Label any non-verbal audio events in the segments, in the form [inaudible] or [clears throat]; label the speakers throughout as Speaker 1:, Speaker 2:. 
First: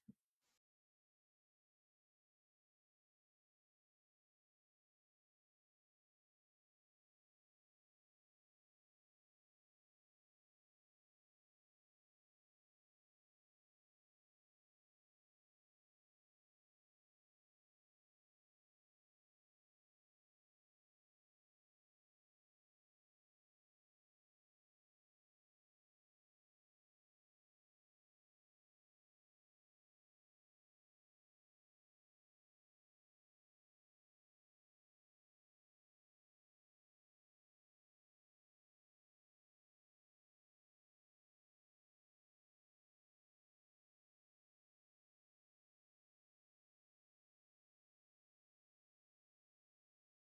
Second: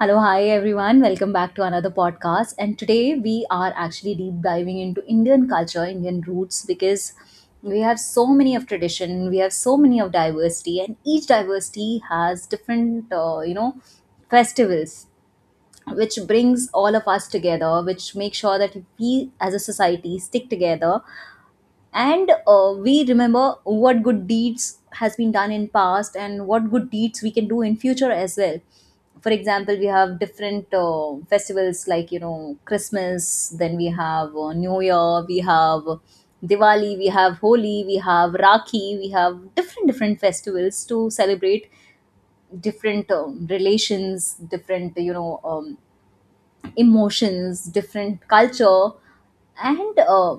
Speaker 1: Hello, hi everyone. Welcome back to another podcast. And today we are actually deep diving into Indian culture, Indian roots, because we have so many of tradition, we have so many of diversity, and each diversity has different, festivals, which brings all of us together, which makes sure that we as a society stick together, and we remember what good deeds has been done in past and what good deeds we can do in future as well. For example, we have different festivals like, you know, Christmas, then we have new year, we have Diwali, we have Holi, we have Rakhi, we have different different festivals to celebrate different relations, different, emotions, different culture. And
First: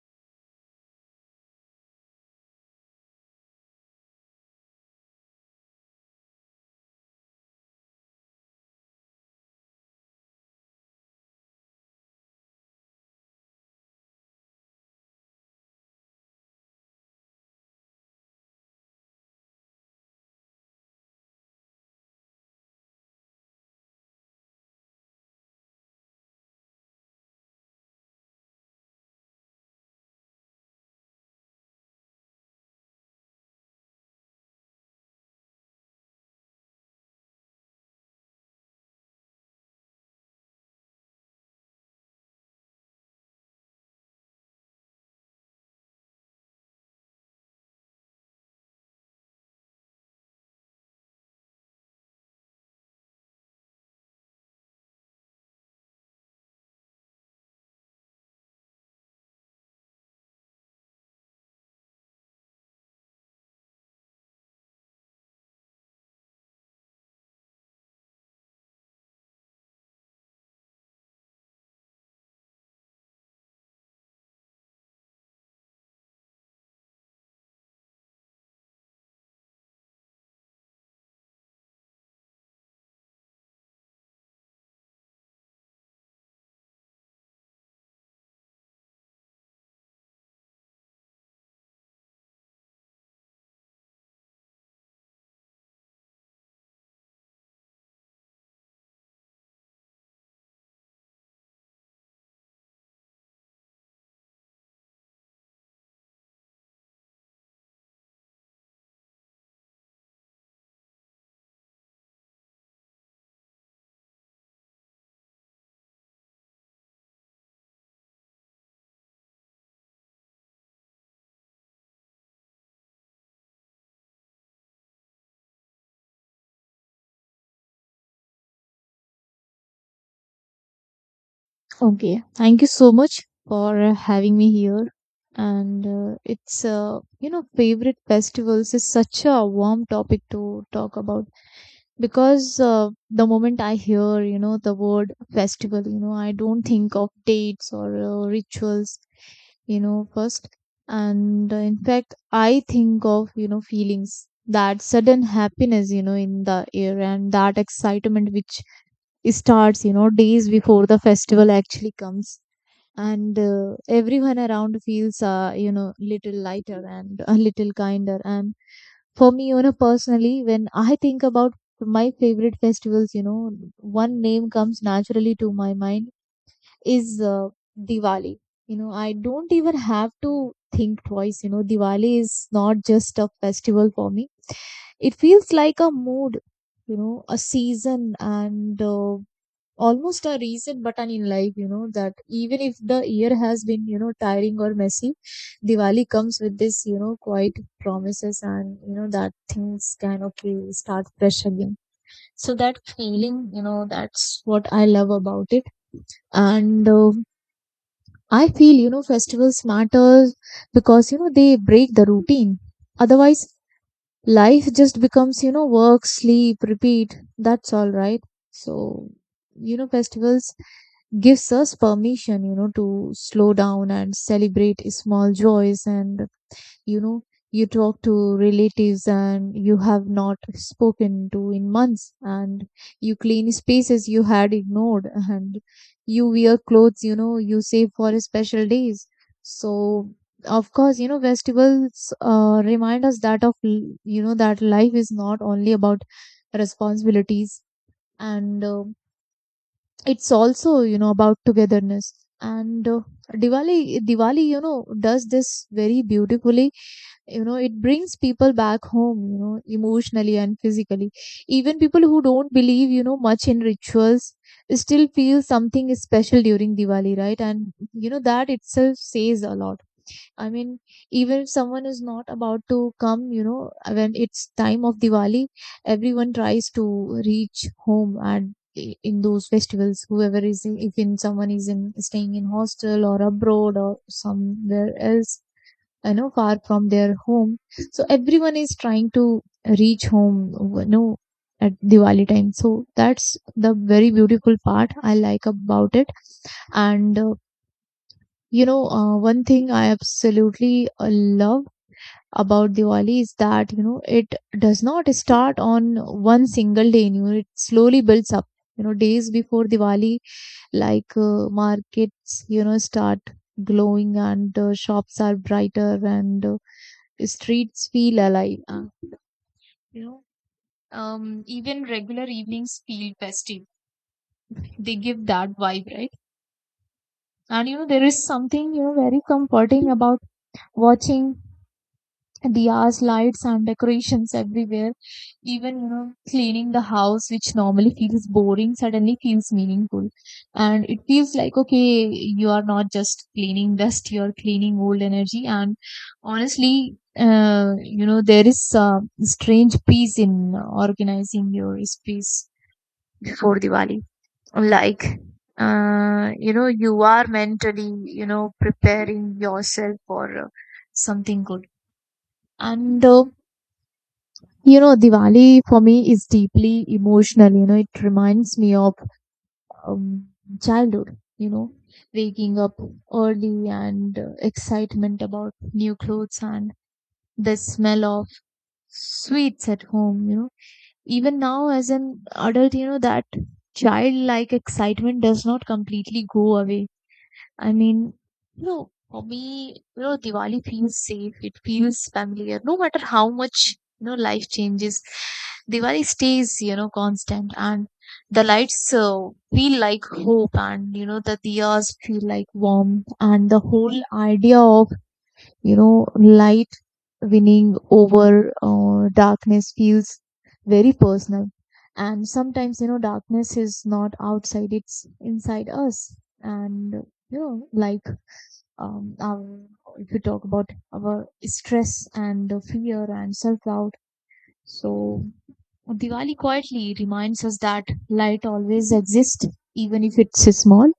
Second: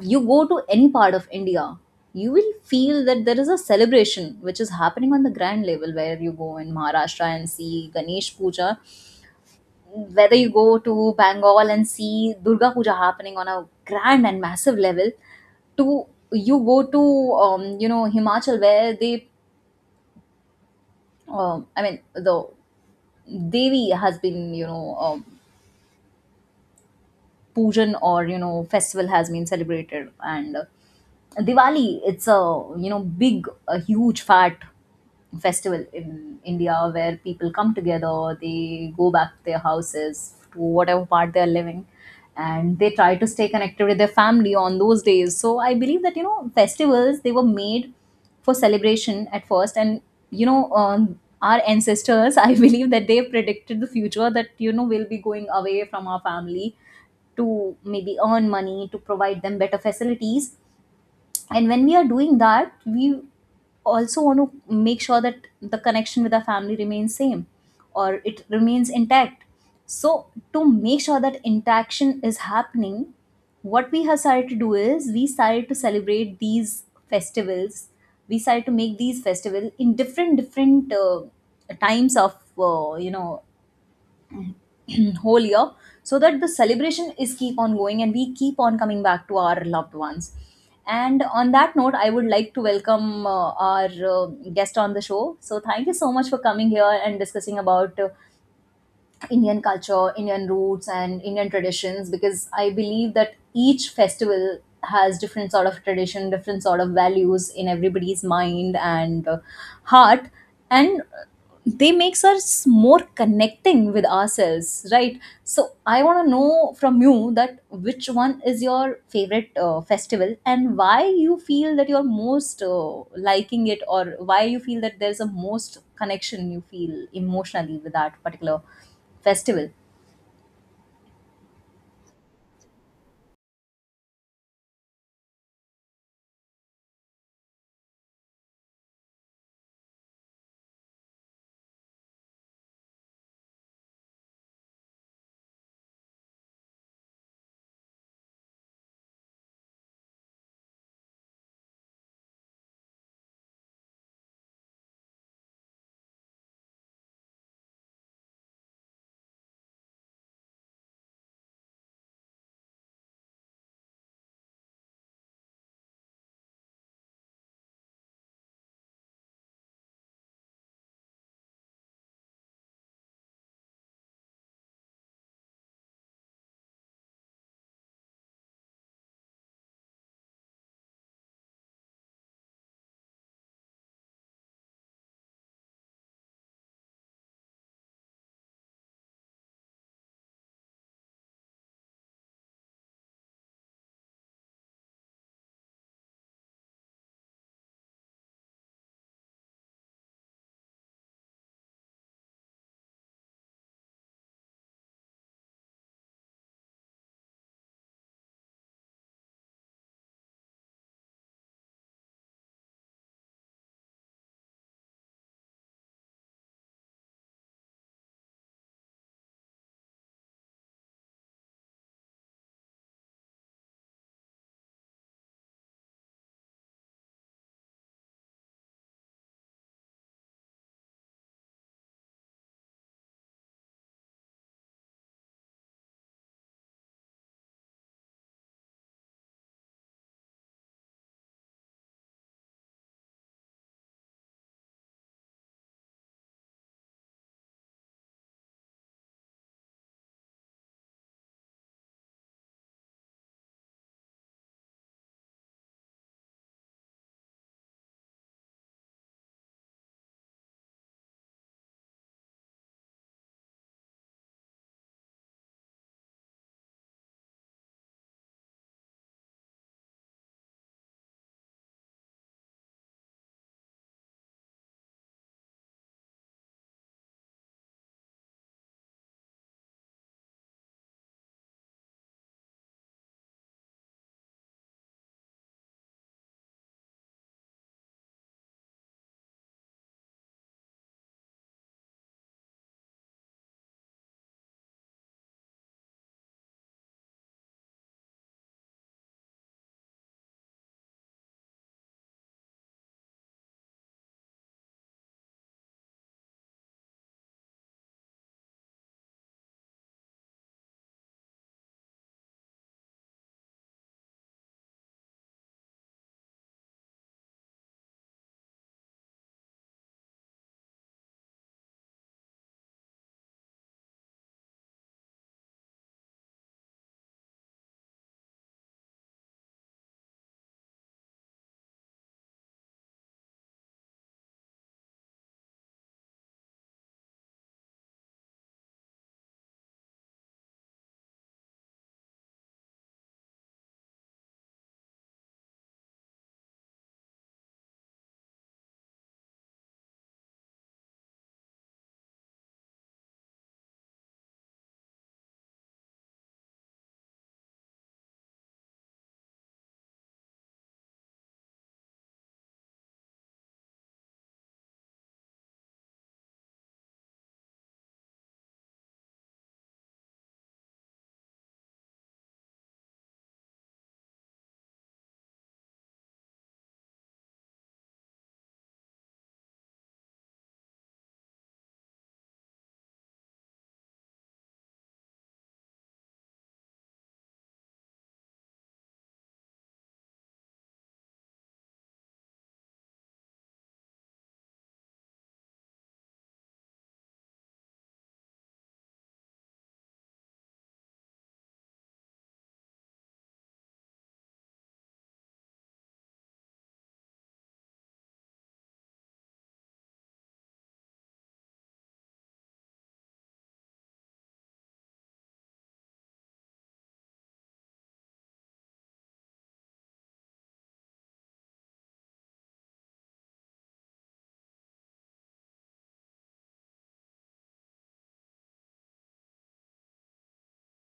Speaker 1: you go to any part of India, you will feel that there is a celebration which is happening on the grand level, where you go in Maharashtra and see Ganesh Puja, whether you go to Bengal and see Durga Puja happening on a grand and massive level, to you go to you know, Himachal where they, the Devi has been, pujan or, you know, festival has been celebrated. And Diwali, it's a, you know, big, a huge fat festival in India where people come together, they go back to their houses to whatever part they are living, and they try to stay connected with their family on those days. So I believe that, you know, festivals they were made for celebration at first, and you know, our ancestors, [laughs] I believe that they predicted the future that, you know, we'll be going away from our family to maybe earn money to provide them better facilities. And when we are doing that, we also want to make sure that the connection with our family remains same or it remains intact. So to make sure that interaction is happening, what we have started to do is we started to celebrate these festivals, we started to make these festivals in different different times of you know, [clears throat] whole year, so that the celebration is keep on going and we keep on coming back to our loved ones. And on that note, I would like to welcome our guest on the show. So thank you so much for coming here and discussing about Indian culture, Indian roots, and Indian traditions, because I believe that each festival has different sort of tradition, different sort of values in everybody's mind and heart, and they makes us more connecting with ourselves, right? So I want to know from you that which one is your favorite festival and why you feel that you're most liking it, or why you feel that there's a most connection you feel emotionally with that particular festival.
Speaker 2: Okay, thank you so much for having me here. And favorite festivals is such a warm topic to talk about because the moment I hear, the word festival, I don't think of dates or rituals, first. And in fact, I think of, feelings, that sudden happiness, in the air, and that excitement which starts, days before the festival actually comes, and everyone around feels little lighter and a little kinder. And for me, personally, when I think about my favorite festivals, one name comes naturally to my mind, is Diwali. You know, I don't even have to think twice. You know, Diwali is not just a festival for me. It feels like a mood, a season, and almost a reset button in life, that even if the year has been, tiring or messy, Diwali comes with this, quiet promises and, that things can, okay, start fresh again. So that feeling, that's what I love about it. And I feel, festivals matter because, they break the routine. Otherwise, life just becomes work, sleep, repeat. That's all right. So festivals gives us permission to slow down and celebrate small joys, and you know you talk to relatives and you have not spoken to in months, and you clean spaces you had ignored, and you wear clothes you save for special days. So of course, festivals remind us that life is not only about responsibilities, and um, it's also about togetherness. And diwali diwali does this very beautifully. You know, it brings people back home, emotionally and physically. Even people who don't believe much in rituals still feel something is special during Diwali, right? And that itself says a lot. I mean, even if someone is not about to come, when it's time of Diwali, everyone tries to reach home. In those festivals, whoever is in, if in someone is in staying in hostel or abroad or somewhere else, far from their home. So everyone is trying to reach home, you know, at Diwali time. So that's the very beautiful part I like about it. And one thing I absolutely love about Diwali is that, it does not start on one single day. It slowly builds up. You know, days before Diwali, like markets, start glowing, and shops are brighter, and streets feel alive. You know, Even regular evenings feel festive. They give that vibe, right? And there is something very comforting about watching diyas, lights, and decorations everywhere. Even, cleaning the house, which normally feels boring, suddenly feels meaningful. And it feels like, okay, you are not just cleaning dust, you're cleaning old energy. And honestly, there is a strange peace in organizing your space before Diwali. Like, you are mentally, preparing yourself for something good. And Diwali for me is deeply emotional. It reminds me of um, childhood, waking up early, and excitement about new clothes, and the smell of sweets at home. Even now, as an adult, that childlike excitement does not completely go away. I mean, for me, Diwali feels safe. It feels familiar. No matter how much, life changes, Diwali stays, constant. And the lights feel like hope, and, the diyas feel like warmth. And the whole idea of, light winning over darkness feels very personal. And sometimes, darkness is not outside, it's inside us. And, light um, um, we could talk about our stress and the fear and self-doubt. So Diwali quietly reminds us that light always exists, even if it's small.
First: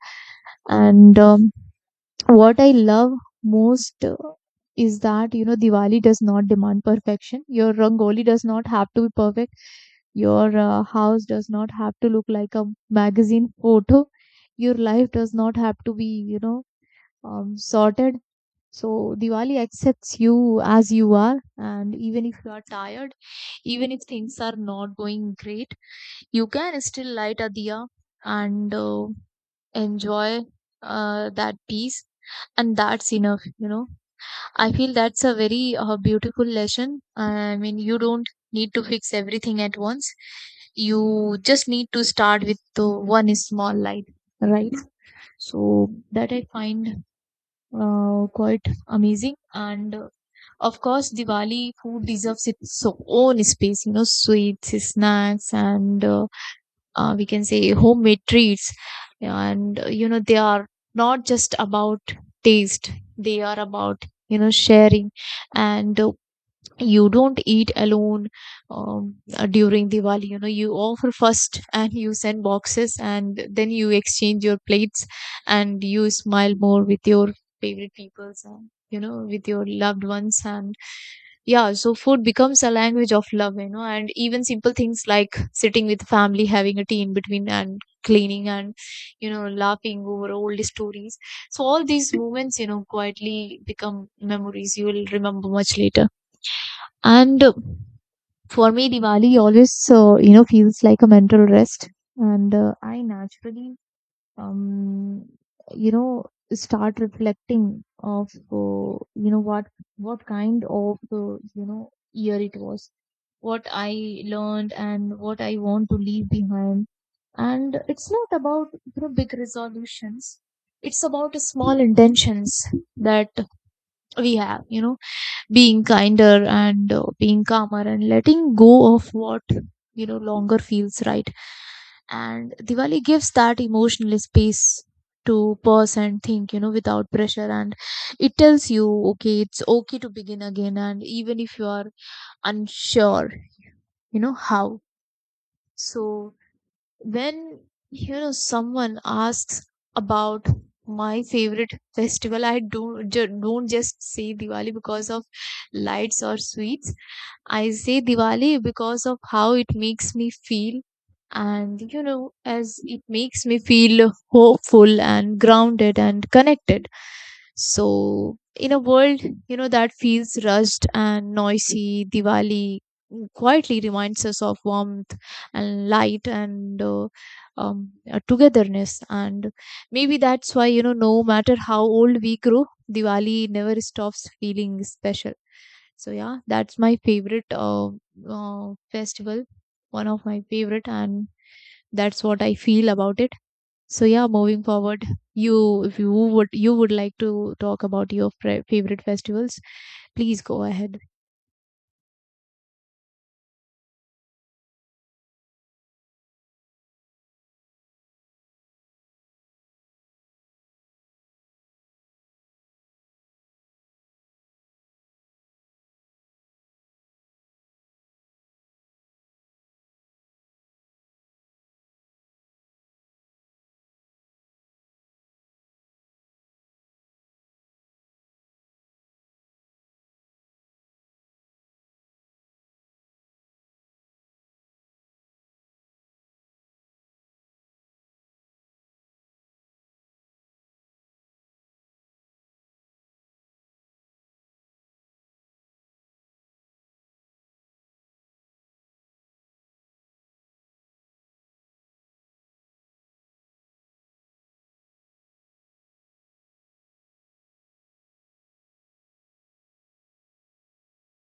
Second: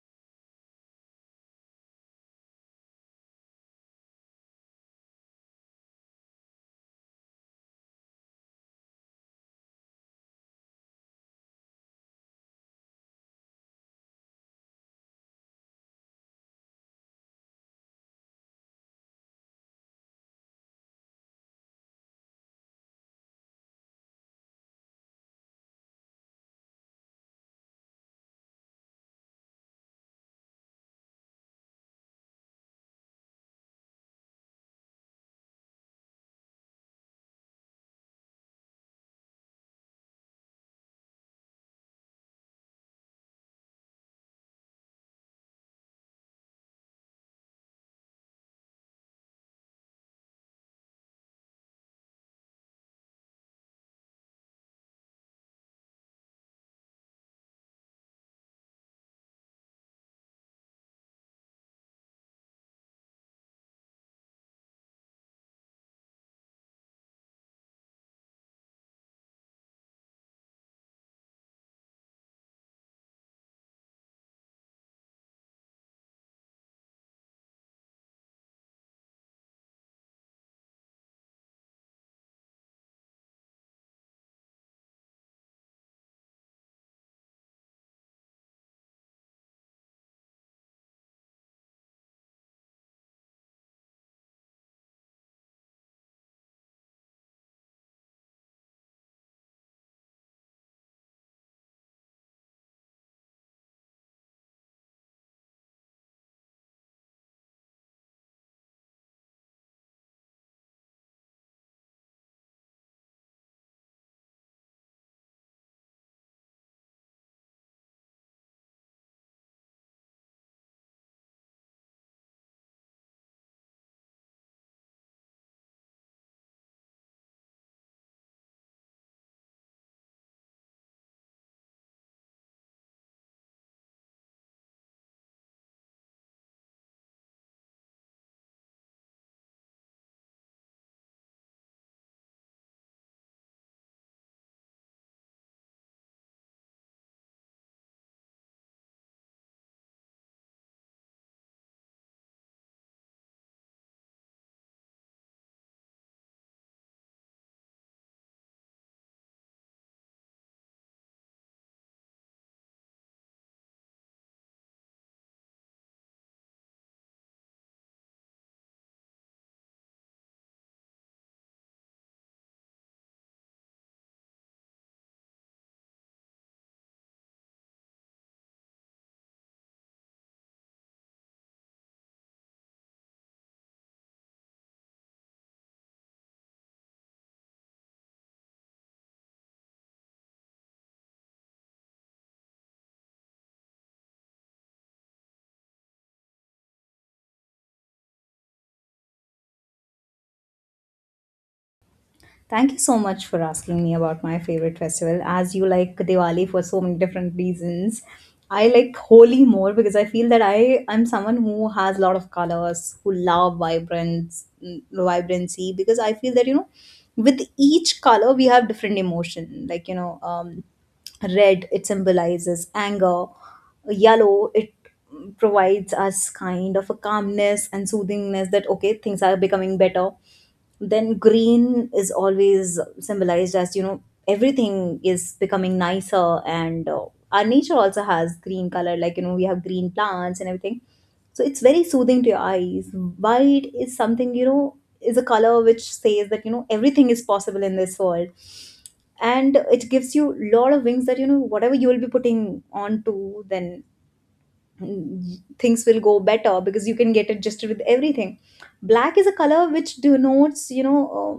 Speaker 2: And what I love most is that Diwali does not demand perfection. Your rangoli does not have to be perfect. Your house does not have to look like a magazine photo. Your life does not have to be sorted. So Diwali accepts you as you are, and even if you are tired, even if things are not going great, you can still light a diya and enjoy that peace, and that's enough. I feel that's a very beautiful lesson. I mean, you don't need to fix everything at once. You just need to start with the one small light, right? So that I find quite amazing. And of course, Diwali food deserves its own space, sweets, snacks, and we can say homemade treats. And, they are not just about taste, they are about, sharing. And you don't eat alone during Diwali. You know, you offer first, and you send boxes, and then you exchange your plates, and you smile more with your favorite peoples and, with your loved ones. And yeah, so food becomes a language of love, and even simple things like sitting with family, having a tea in between, and cleaning, and, laughing over old stories. So all these moments, quietly become memories you will remember much later. And for me, Diwali always, feels like a mental rest. And I naturally, um, you know, start reflecting of, what kind of, year it was, what I learned, and what I want to leave behind. And it's not about big resolutions. It's about small intentions that we have. Being kinder, and being calmer, and letting go of what longer feels right. And Diwali gives that emotional space to pause and think, without pressure. And it tells you, okay, it's okay to begin again, and even if you are unsure, how. So when someone asks about my favorite festival, I don't just say Diwali because of lights or sweets. I say Diwali because of how it makes me feel, and as it makes me feel hopeful and grounded and connected. So, in a world, that feels rushed and noisy, Diwali quietly reminds us of warmth and light and togetherness. And maybe that's why, no matter how old we grow, Diwali never stops feeling special. So yeah, that's my favorite festival, one of my favorite, and that's what I feel about it. So yeah, moving forward, you if you would you would like to talk about your favorite festivals, please go ahead.
Speaker 1: Thank you so much for asking me about my favorite festival. As you like Diwali for so many different reasons, I like Holi more because I feel that I am someone who has a lot of colors, who love vibrance, mm, vibrancy. Because I feel that, you know, with each color we have different emotion. Like, you know, red, it symbolizes anger, yellow it provides us kind of a calmness and soothingness that okay, things are becoming better. Then green is always symbolized as, you know, everything is becoming nicer, and our nature also has green color, like, you know, we have green plants and everything, so it's very soothing to your eyes. White is something, you know, is a color which says that, you know, everything is possible in this world, and it gives you a lot of wings that, you know, whatever you will be putting on to, then things will go better because you can get adjusted with everything. Black is a color which denotes, you know,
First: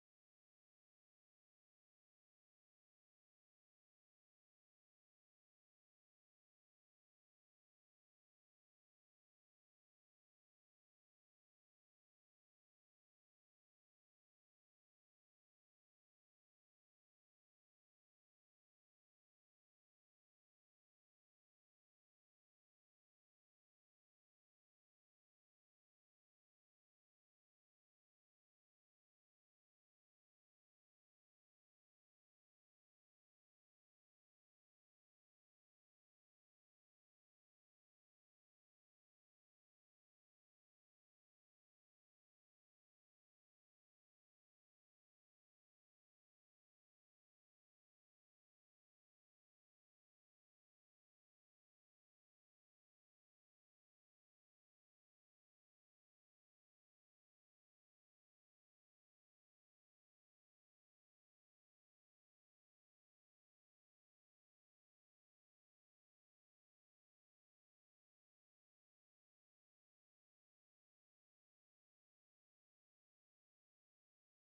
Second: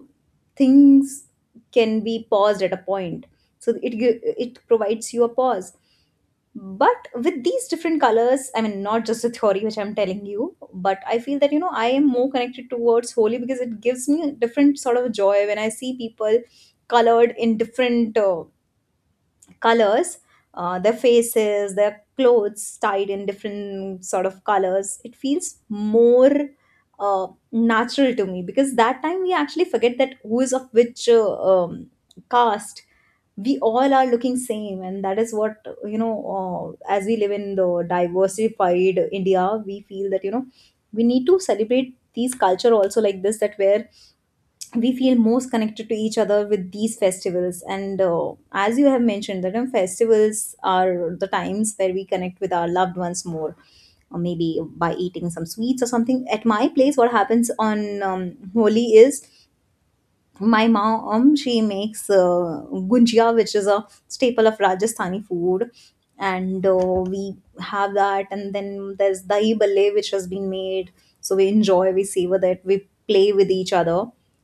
Speaker 1: things can be paused at a point, so it provides you a pause. But with these different colors, I mean, not just the theory which I'm telling you, but I feel that, you know, I am more connected towards Holy because it gives me a different sort of joy when I see people colored in different colors, their faces, their clothes tied in different sort of colors. It feels more uh, natural to me because that time we actually forget that who is of which caste. We all are looking same, and that is what, you know, as we live in the diversified India, we feel that, you know, we need to celebrate these culture also like this, that where we feel most connected to each other with these festivals. And as you have mentioned that, festivals are the times where we connect with our loved ones more, or maybe by eating some sweets or something. At my place, what happens on Holi is, my mom she makes gunjia, which is a staple of Rajasthani food, and we have that, and then there's dahi balle which has been made. So we enjoy, we savor that, we play with each other.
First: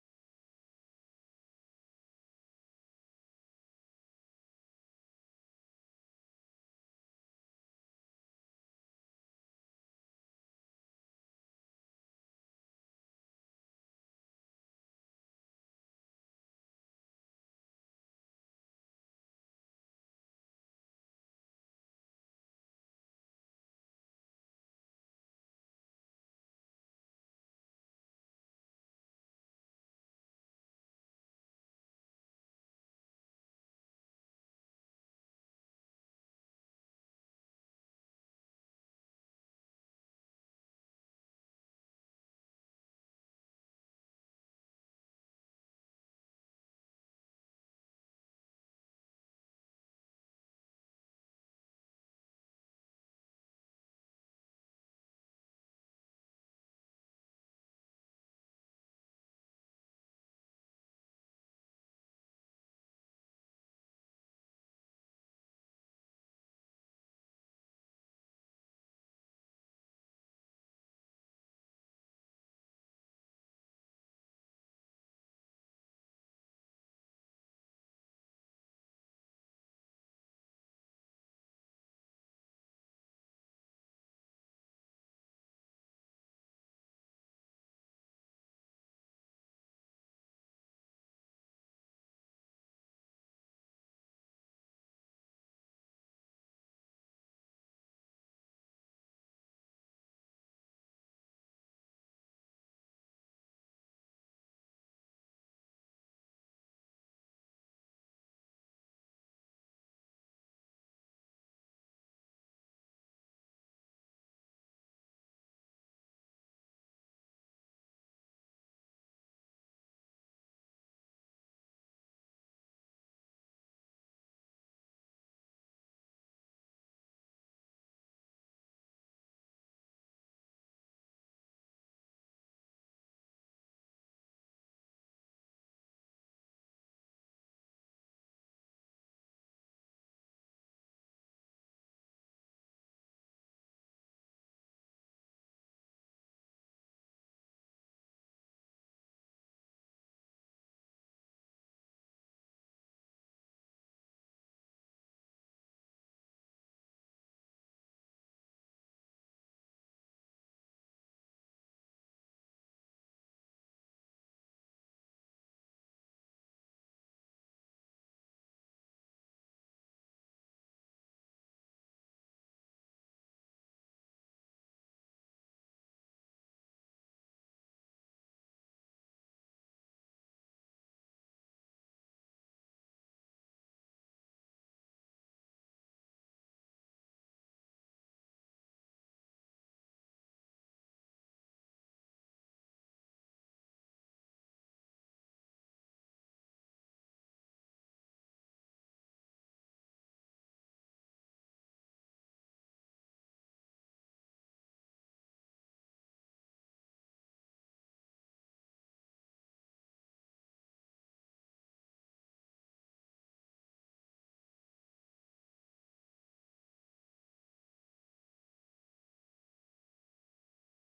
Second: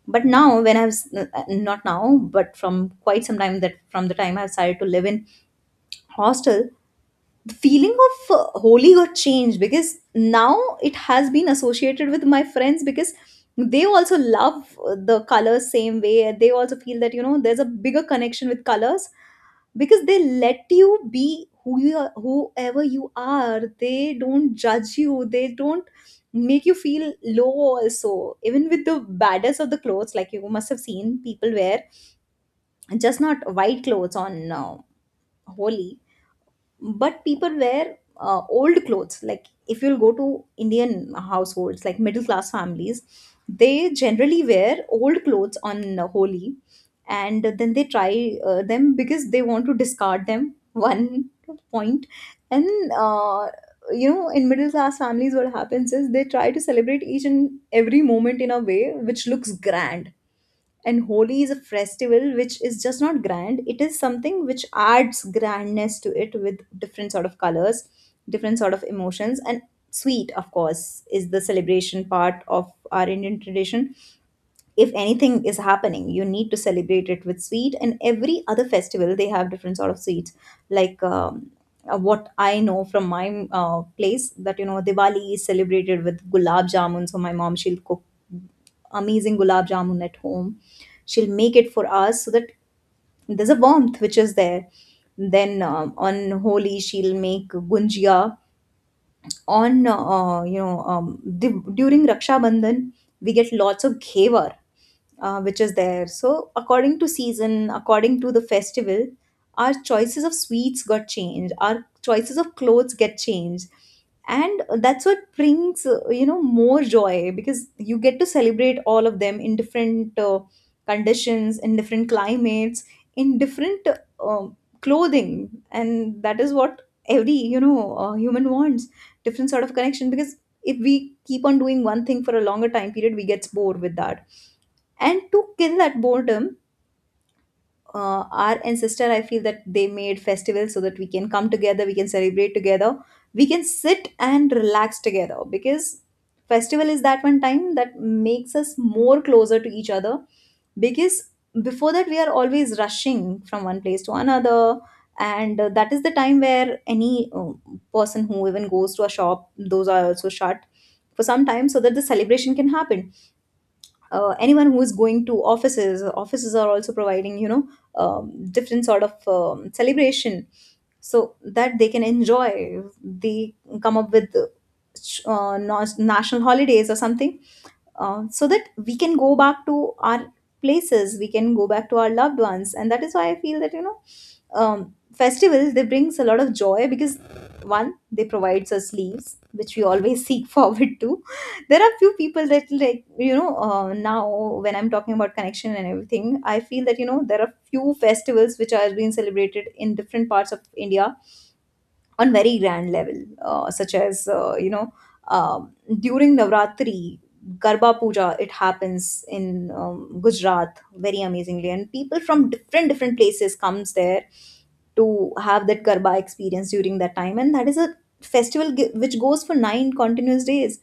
Speaker 1: But now, when not now, but from quite some time, that from the time I've started to live in hostel, the feeling of Holy got changed, because now it has been associated with my friends, because they also love the colors same way, and they also feel that, you know, there's a bigger connection with colors because they let you be who you are, whoever you are, they don't judge you, they don't make you feel low also, even with the baddest of the clothes. Like, you must have seen people wear just not white clothes on Holi, but people wear old clothes. Like if you'll go to Indian households, like middle class families, they generally wear old clothes on Holi, and then they try them because they want to discard them [laughs] one point. And uh, you know, in middle class families, what happens is they try to celebrate each and every moment in a way which looks grand. And Holi is a festival which is just not grand. It is something which adds grandness to it with different sort of colors, different sort of emotions. And sweet, of course, is the celebration part of our Indian tradition. If anything is happening, you need to celebrate it with sweet, and every other festival they have different sort of sweets. Like, what I know from my place, that, you know, Diwali is celebrated with gulab jamun, so my mom, she'll cook amazing gulab jamun at home, she'll make it for us, so that there's a warmth which is there. Then on Holi, she'll make gunjia. On during Raksha Bandhan, we get lots of ghevar which is there. So according to season, according to the festival, our choices of sweets got changed. Our choices of clothes get changed, and that's what brings, you know, more joy, because you get to celebrate all of them in different conditions, in different climates, in different clothing. And that is what every, you know, human wants: different sort of connection, because if we keep on doing one thing for a longer time period, we gets bored with that. And to kill that boredom, our ancestor, I feel that they made festivals so that we can come together, we can celebrate together, we can sit and relax together, because festival is that one time that makes us more closer to each other, because before that we are always rushing from one place to another. And that is the time where any person who even goes to a shop, those are also shut for some time so that the celebration can happen. Anyone who is going to offices, offices are also providing, you know, different sort of celebration so that they can enjoy. They come up with national holidays or something, so that we can go back to our places, we can go back to our loved ones. And that is why I feel that, you know, festivals, they brings a lot of joy, because one, they provides us leaves which we always [laughs] seek forward to. There are few people that, like, you know, now when I'm talking about connection and everything, I feel that, you know, there are few festivals which are being celebrated in different parts of India on very grand level, such as, um, during Navratri, Garba Puja. It happens in Gujarat very amazingly, and people from different different places comes there to have that Garba experience during that time, and that is a which goes for 9 continuous days.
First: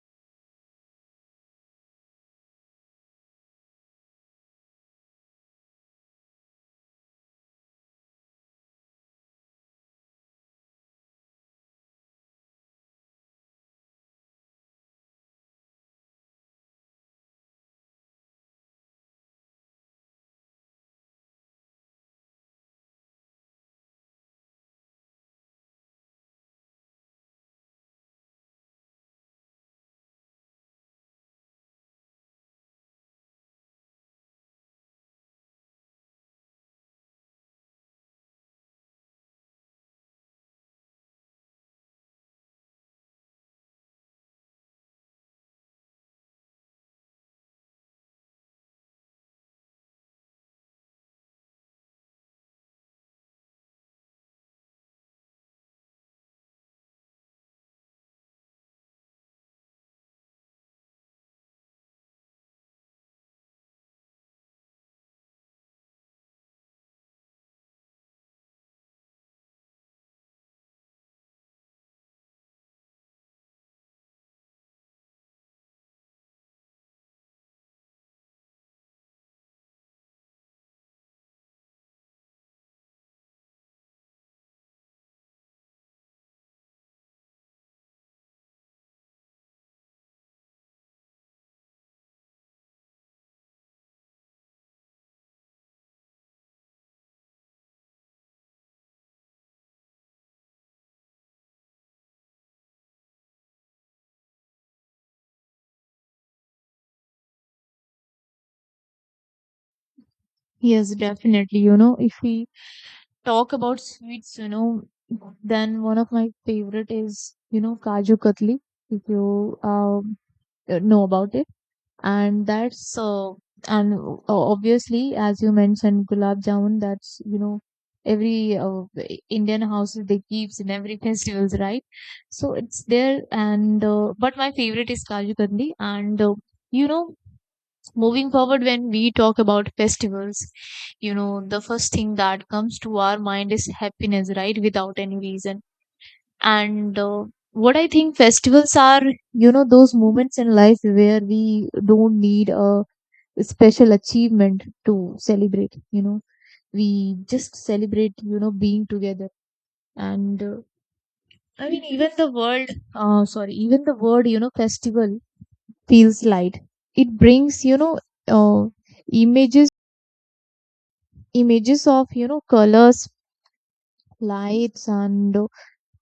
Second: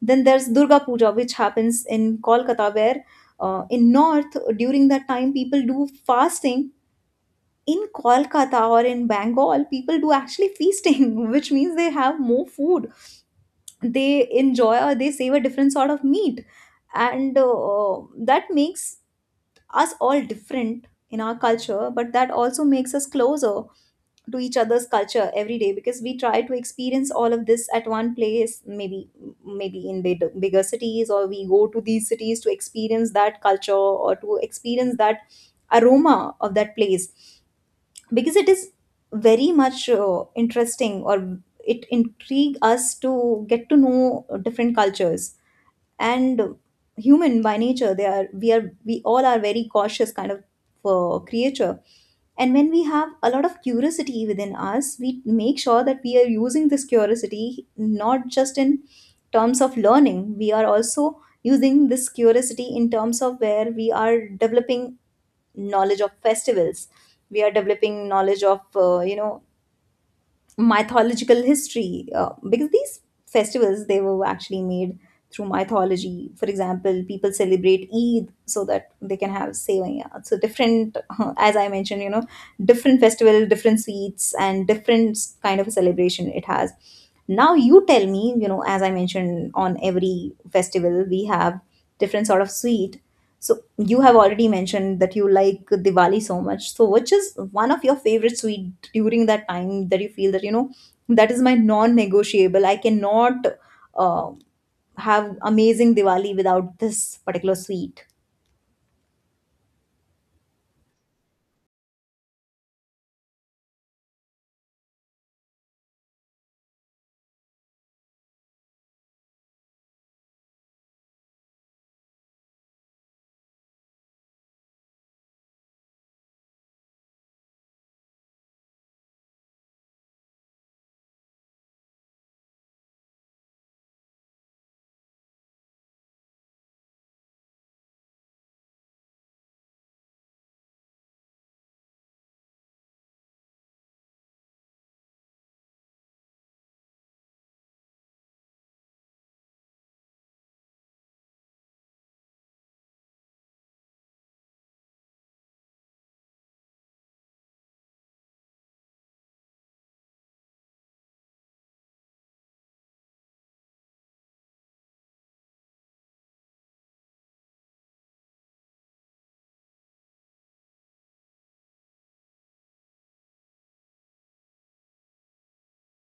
Speaker 1: Then there's Durga Puja, which happens in Kolkata, where in north during that time people do fasting in Kolkata or in Bengal, people do actually feasting, [laughs] which means they have more food. They enjoy or they save a different sort of meat. And that makes us all different in our culture, but that also makes us closer to each other's culture every day because we try to experience all of this at one place maybe in big, bigger cities, or we go to these cities to experience that culture or to experience that aroma of that place because it is very much interesting, or it intrigue us to get to know different cultures. And human by nature they are we all are very cautious kind of creature. And when we have a lot of curiosity within us, we make sure that we are using this curiosity not just in terms of learning, we are also using this curiosity in terms of where we are developing knowledge of festivals. We are developing knowledge of mythological history, because these festivals they were actually made through mythology. For example, people celebrate eid so that they can have sevaya. So different, [laughs] as I mentioned, different festival, different sweets, and different kind of a celebration it has. Now you tell me, as I mentioned, on every festival we have different sort of sweet. So you have already mentioned that you like Diwali so much. So which is one of your favorite sweet during that time that you feel that that is my non-negotiable? I cannot uh, have amazing Diwali without this particular sweet.
Speaker 2: Yes, definitely. You know, if we talk about sweets, then one of my favorite is Kaju Katli. If you know about it, and that's and obviously, as you mentioned, gulab jamun, that's every Indian houses, they keeps in every [laughs] festivals, right? So it's there, and but my favorite is Kaju Kandi, and you know moving forward, when we talk about festivals, the first thing that comes to our mind is happiness, right? Without any reason. And what I think festivals are, those moments in life where we don't need a special achievement to celebrate. You know, we just celebrate being together. And I mean, even the world sorry even the word, festival, feels light. It brings uh, images, of colors, lights, and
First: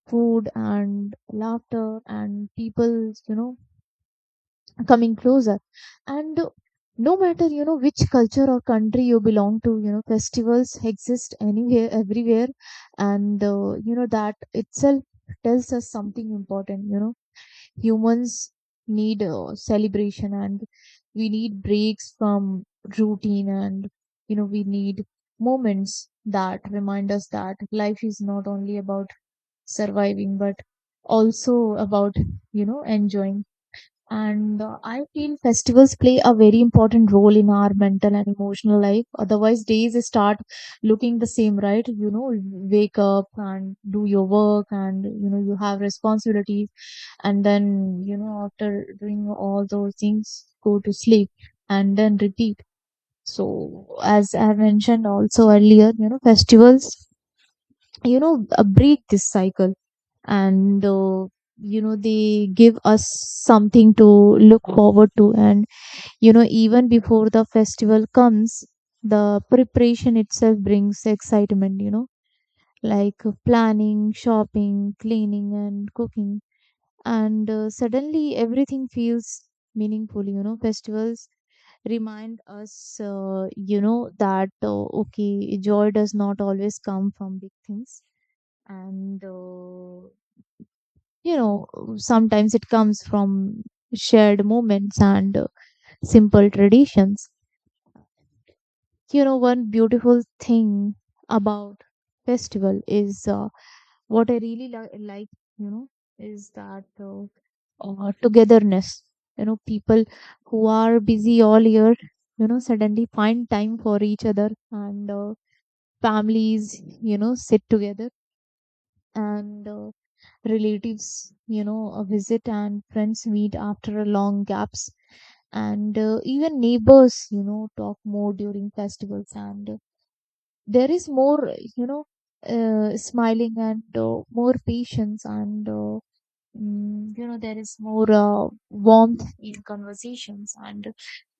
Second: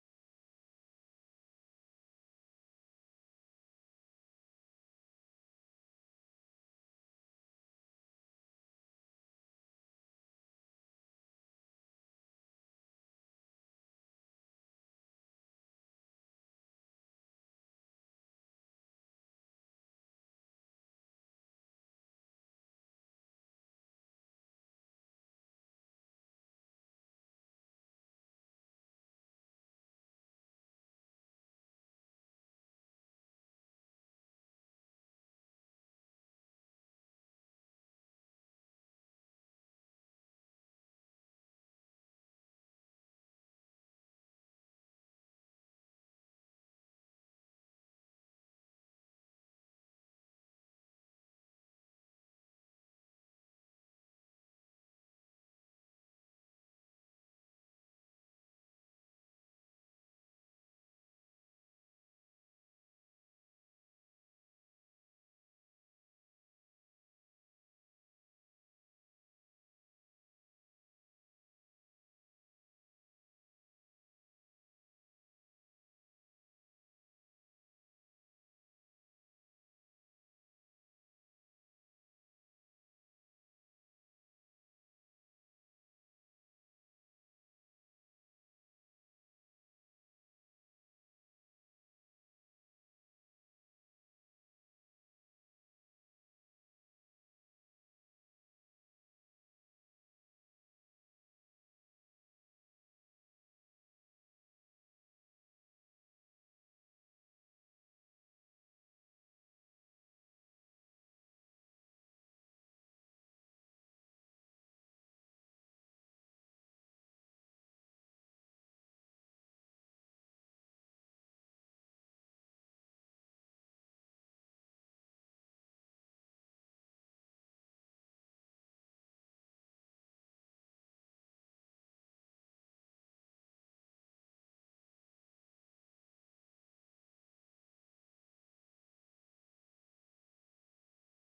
Speaker 2: food, and laughter, and people you know coming closer. And no matter which culture or country you belong to, festivals exist anywhere, everywhere. And that itself tells us something important. You know, humans need celebration, and we need breaks from routine, and we need moments that remind us that life is not only about surviving, but also about enjoying. And I feel festivals play a very important role in our mental and emotional life. Otherwise, days start looking the same, right? You know, you wake up and do your work, and you have responsibilities. And then, after doing all those things, go to sleep and then repeat. So, as I mentioned also earlier, festivals, break this cycle and they give us something to look forward to and, even before the festival comes, the preparation itself brings excitement, planning, shopping, cleaning, and cooking. And Suddenly everything feels meaningful. Festivals remind us, you know, that okay, joy does not always come from big things, and uh, you know, sometimes it comes from shared moments and simple traditions. One beautiful thing about festival is, what I really like, you know is that, uh, togetherness. People who are busy all year suddenly find time for each other, and families sit together, and relatives visit, and friends meet after a long gaps, and even neighbors talk more during festivals, and there is more, smiling and more patience and there is more warmth in conversations, and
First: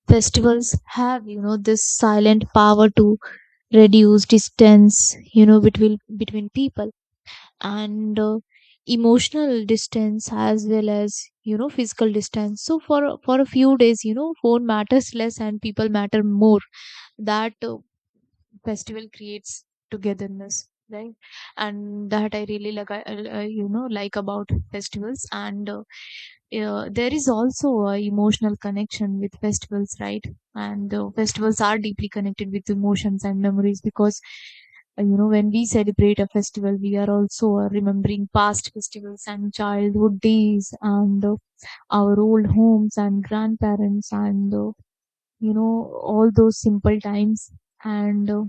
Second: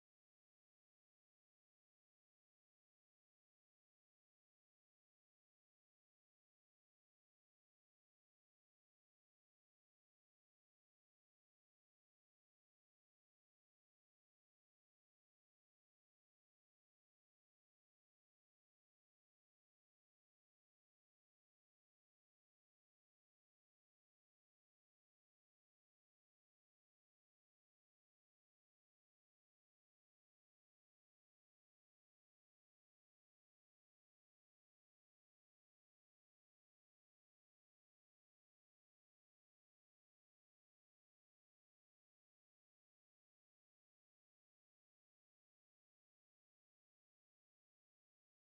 Speaker 2: festivals have, this silent power to reduce distance, between people, and emotional distance as well as, physical distance. So for for a few days, phone matters less and people matter more. That Festival creates togetherness, right? And that I really like, like about festivals. And There is also a emotional connection with festivals, right? and Festivals are deeply connected with emotions and memories, because, when we celebrate a festival, we are also, remembering past festivals and childhood days, and our old homes and grandparents, and you know all those simple times. and uh,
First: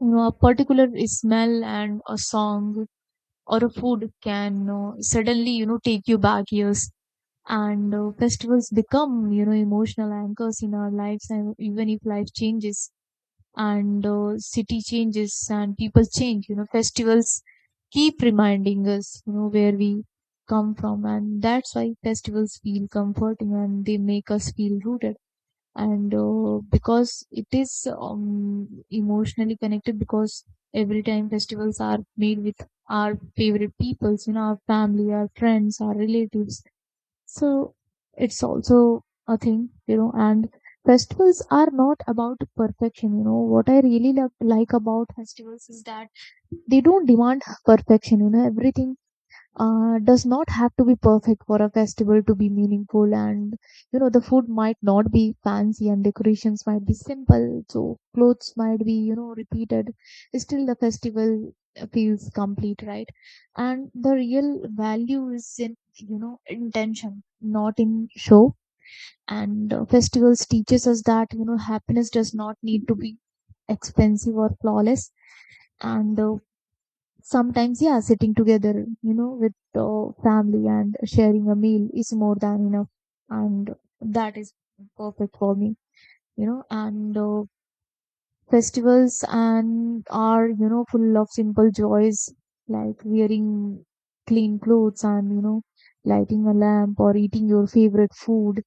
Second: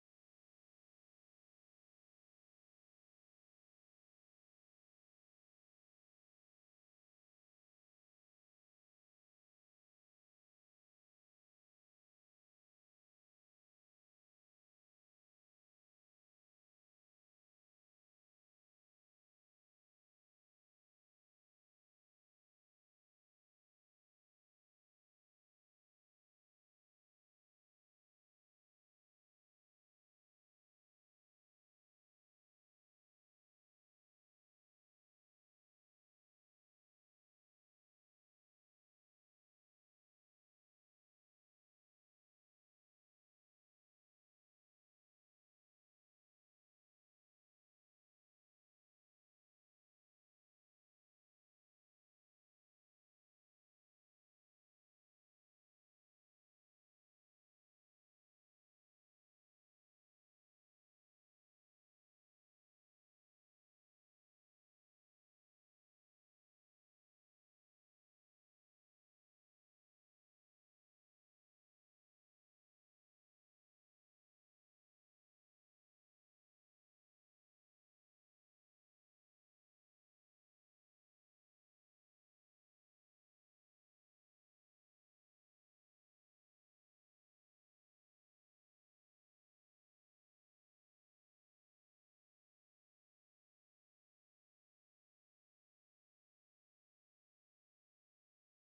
Speaker 2: a particular smell and a song or a food can, suddenly, take you back years, and festivals become, emotional anchors in our lives. And even if life changes and city changes and people change, festivals keep reminding us, where we come from. And that's why festivals feel comforting and they make us feel rooted, and because it is, emotionally connected, because every time festivals are made with our favorite peoples, our family, our friends, our relatives. So it's also a thing, and festivals are not about perfection. What I really love, like about festivals is that they don't demand perfection. Everything, does not have to be perfect for a festival to be meaningful, and, the food might not be fancy and decorations might be simple, so clothes might be, repeated. Still the festival feels complete, right? And the real value is in, intention, not in show. And Festivals teaches us that, happiness does not need to be expensive or flawless. And Sometimes, yeah, sitting together, with family and sharing a meal is more than enough. And that is perfect for me, you know, and festivals and are, full of simple joys, like wearing clean clothes and, lighting a lamp or eating your favorite food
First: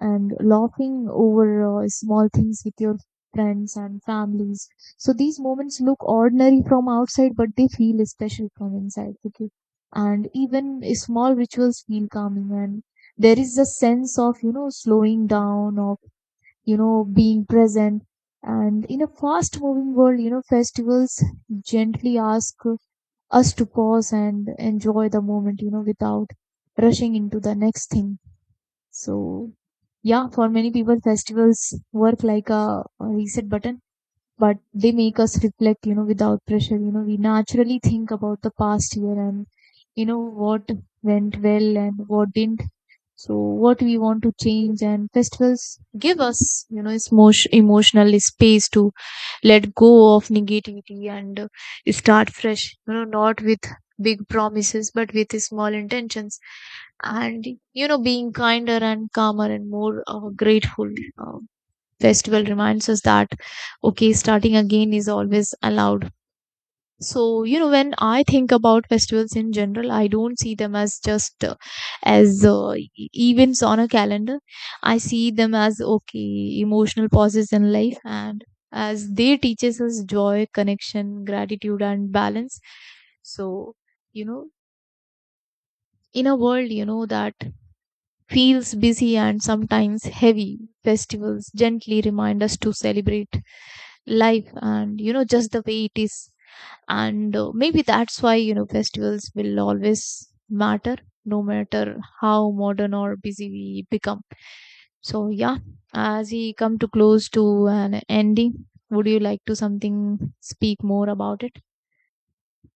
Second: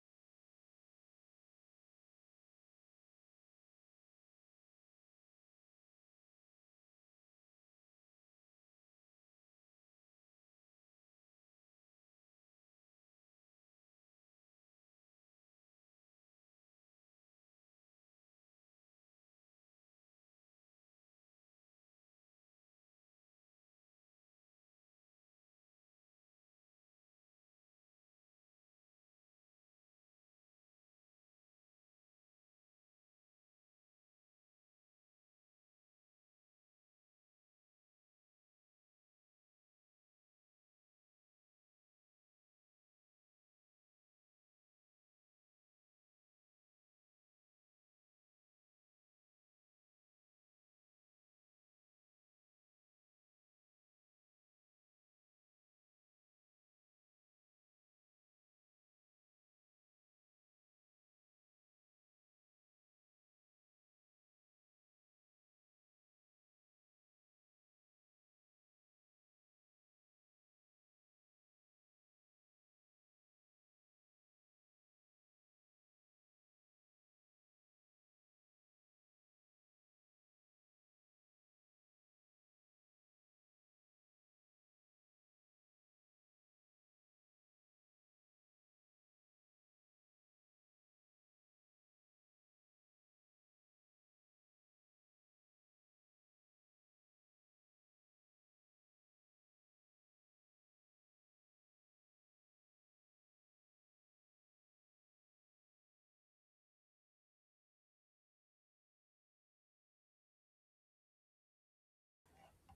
Speaker 2: and laughing over, small things with your friends and families. So these moments look ordinary from outside, but they feel special from inside. Okay. And even small rituals feel calming and there is a sense of, slowing down, of, being present. And in a fast moving world, festivals gently ask us to pause and enjoy the moment, without rushing into the next thing. So, yeah, for many people, festivals work like a reset button, but they make us reflect, without pressure. We naturally think about the past year and, what went well and what didn't, so what we want to change. And festivals give us, it's more emotional space to let go of negativity, and start fresh, not with big promises but with small intentions, and, being kinder and calmer and more, grateful. uh, Festival reminds us that, okay, starting again is always allowed. So, when I think about festivals in general, I don't see them as just events on a calendar. I see them as, okay, emotional pauses in life, and as they teaches us joy, connection, gratitude and balance. So, you know, in a world, that feels busy and sometimes heavy, festivals gently remind us to celebrate life, and, just the way it is. And Maybe that's why, festivals will always matter no matter how modern or busy we become. So yeah, as we come to close to an ending, would you like to something speak more about it?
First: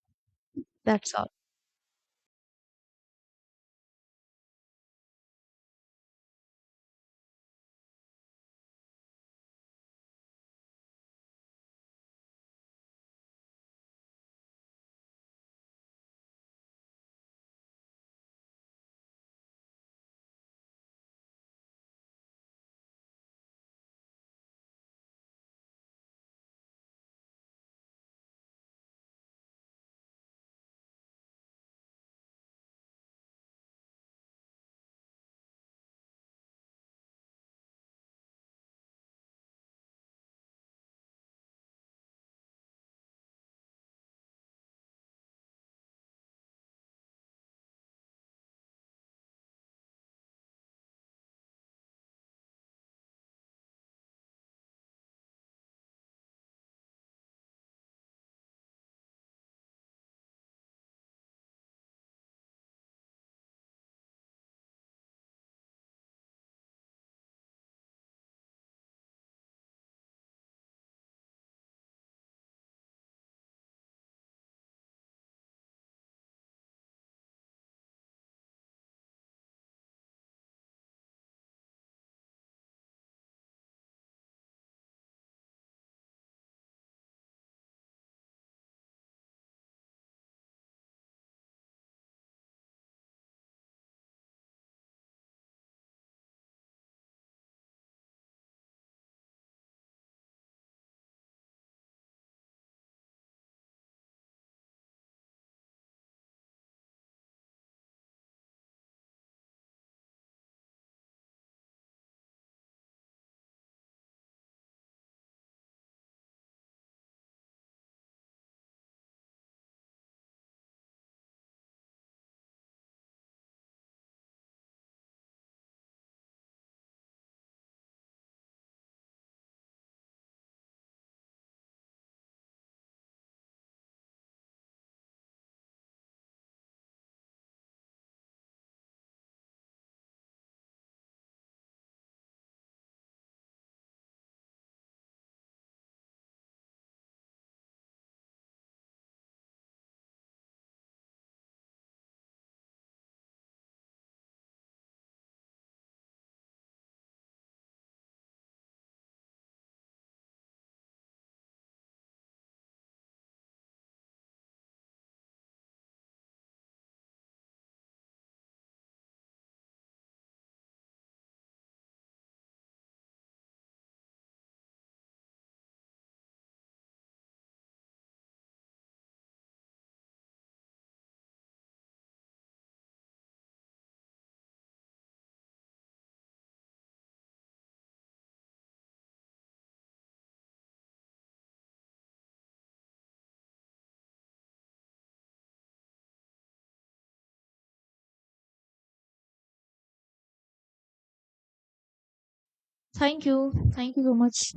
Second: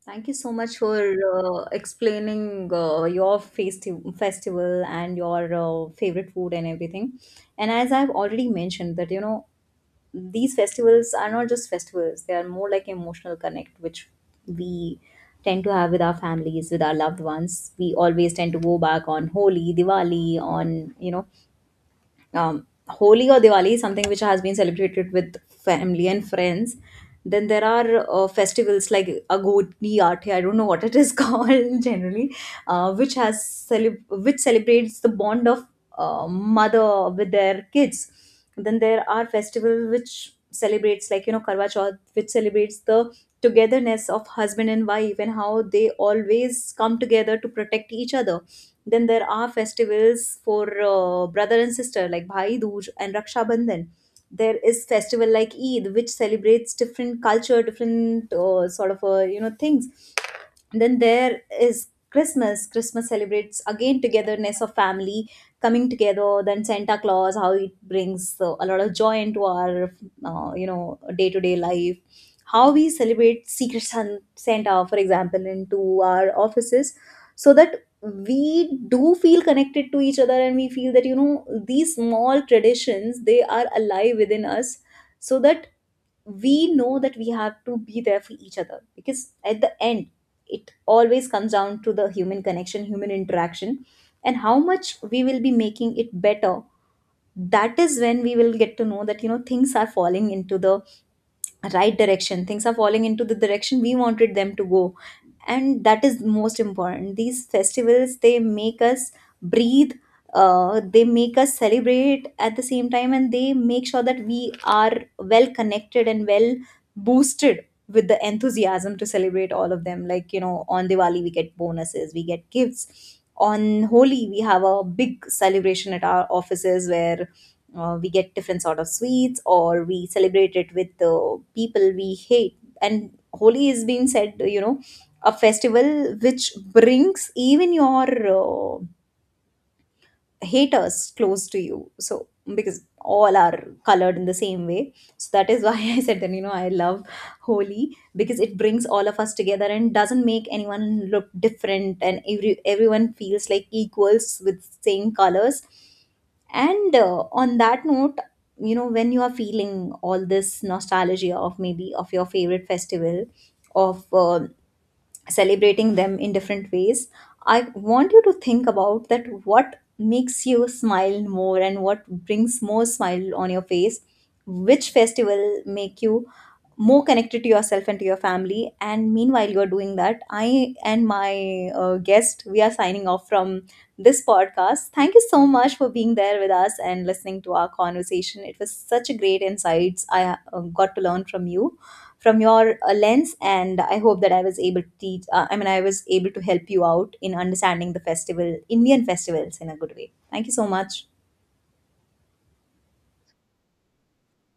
Speaker 1: Thank you so much for
Speaker 2: That's all.
Speaker 1: explaining your festival and your favorite food and everything. And as I've already mentioned that, these festivals are not just festivals, they are more like emotional connect which we tend to have with our families, with our loved ones. We always tend to go back on holi, diwali, on Holi or Diwali is something which has been celebrated with family and friends. Then there are festivals like Agodi Aathe, I don't know what it is [laughs] called generally, which has which celebrates the bond of mother with their kids. Then there are festivals which celebrates, like Karwa Chauth, which celebrates the togetherness of husband and wife and how they always come together to protect each other. Then there are festivals for brother and sister like Bhai Dooj and Raksha Bandhan. There is festival like Eid, which celebrates different culture, different sort of things. Then there is christmas. Christmas celebrates again togetherness of family coming together. Then santa claus, how it brings a lot of joy into our day-to-day life, how we celebrate secret santa, for example, into our offices, so that we do feel connected to each other and we feel that, these small traditions they are alive within us, so that we know that we have to be there for each other. Because at the end, it always comes down to the human connection, human interaction, and how much we will be making it better. That is when we will get to know that, things are falling into the right direction, things are falling into the direction we wanted them to go. And that is most important. These festivals they make us breathe, they make us celebrate at the same time, and they make sure that we are well connected and well boosted with the enthusiasm to celebrate all of them. Like on diwali we get bonuses, we get gifts, on holi we have a big celebration at our offices where we get different sort of sweets, or we celebrate it with the people we hate. And holi is being said, a festival which brings even your haters close to you, so because all are colored in the same way. So that is why [laughs] I said that, I love holi because it brings all of us together and doesn't make anyone look different, and everyone feels like equals with same colors. And on that note, when you are feeling all this nostalgia of maybe of your favorite festival, of celebrating them in different ways, I want you to think about that, what makes you smile more and what brings more smile on your face, which festival make you more connected to yourself and to your family. And meanwhile you're doing that, I and my guest, we are signing off from this podcast. Thank you so much for being there with us and listening to our conversation. It was such a great insights I got to learn from you, from your lens. And I hope that I was able to teach, I was able to help you out in understanding the festival indian festivals in a good way. Thank you so much.
Speaker 2: Thank you, thank you so much.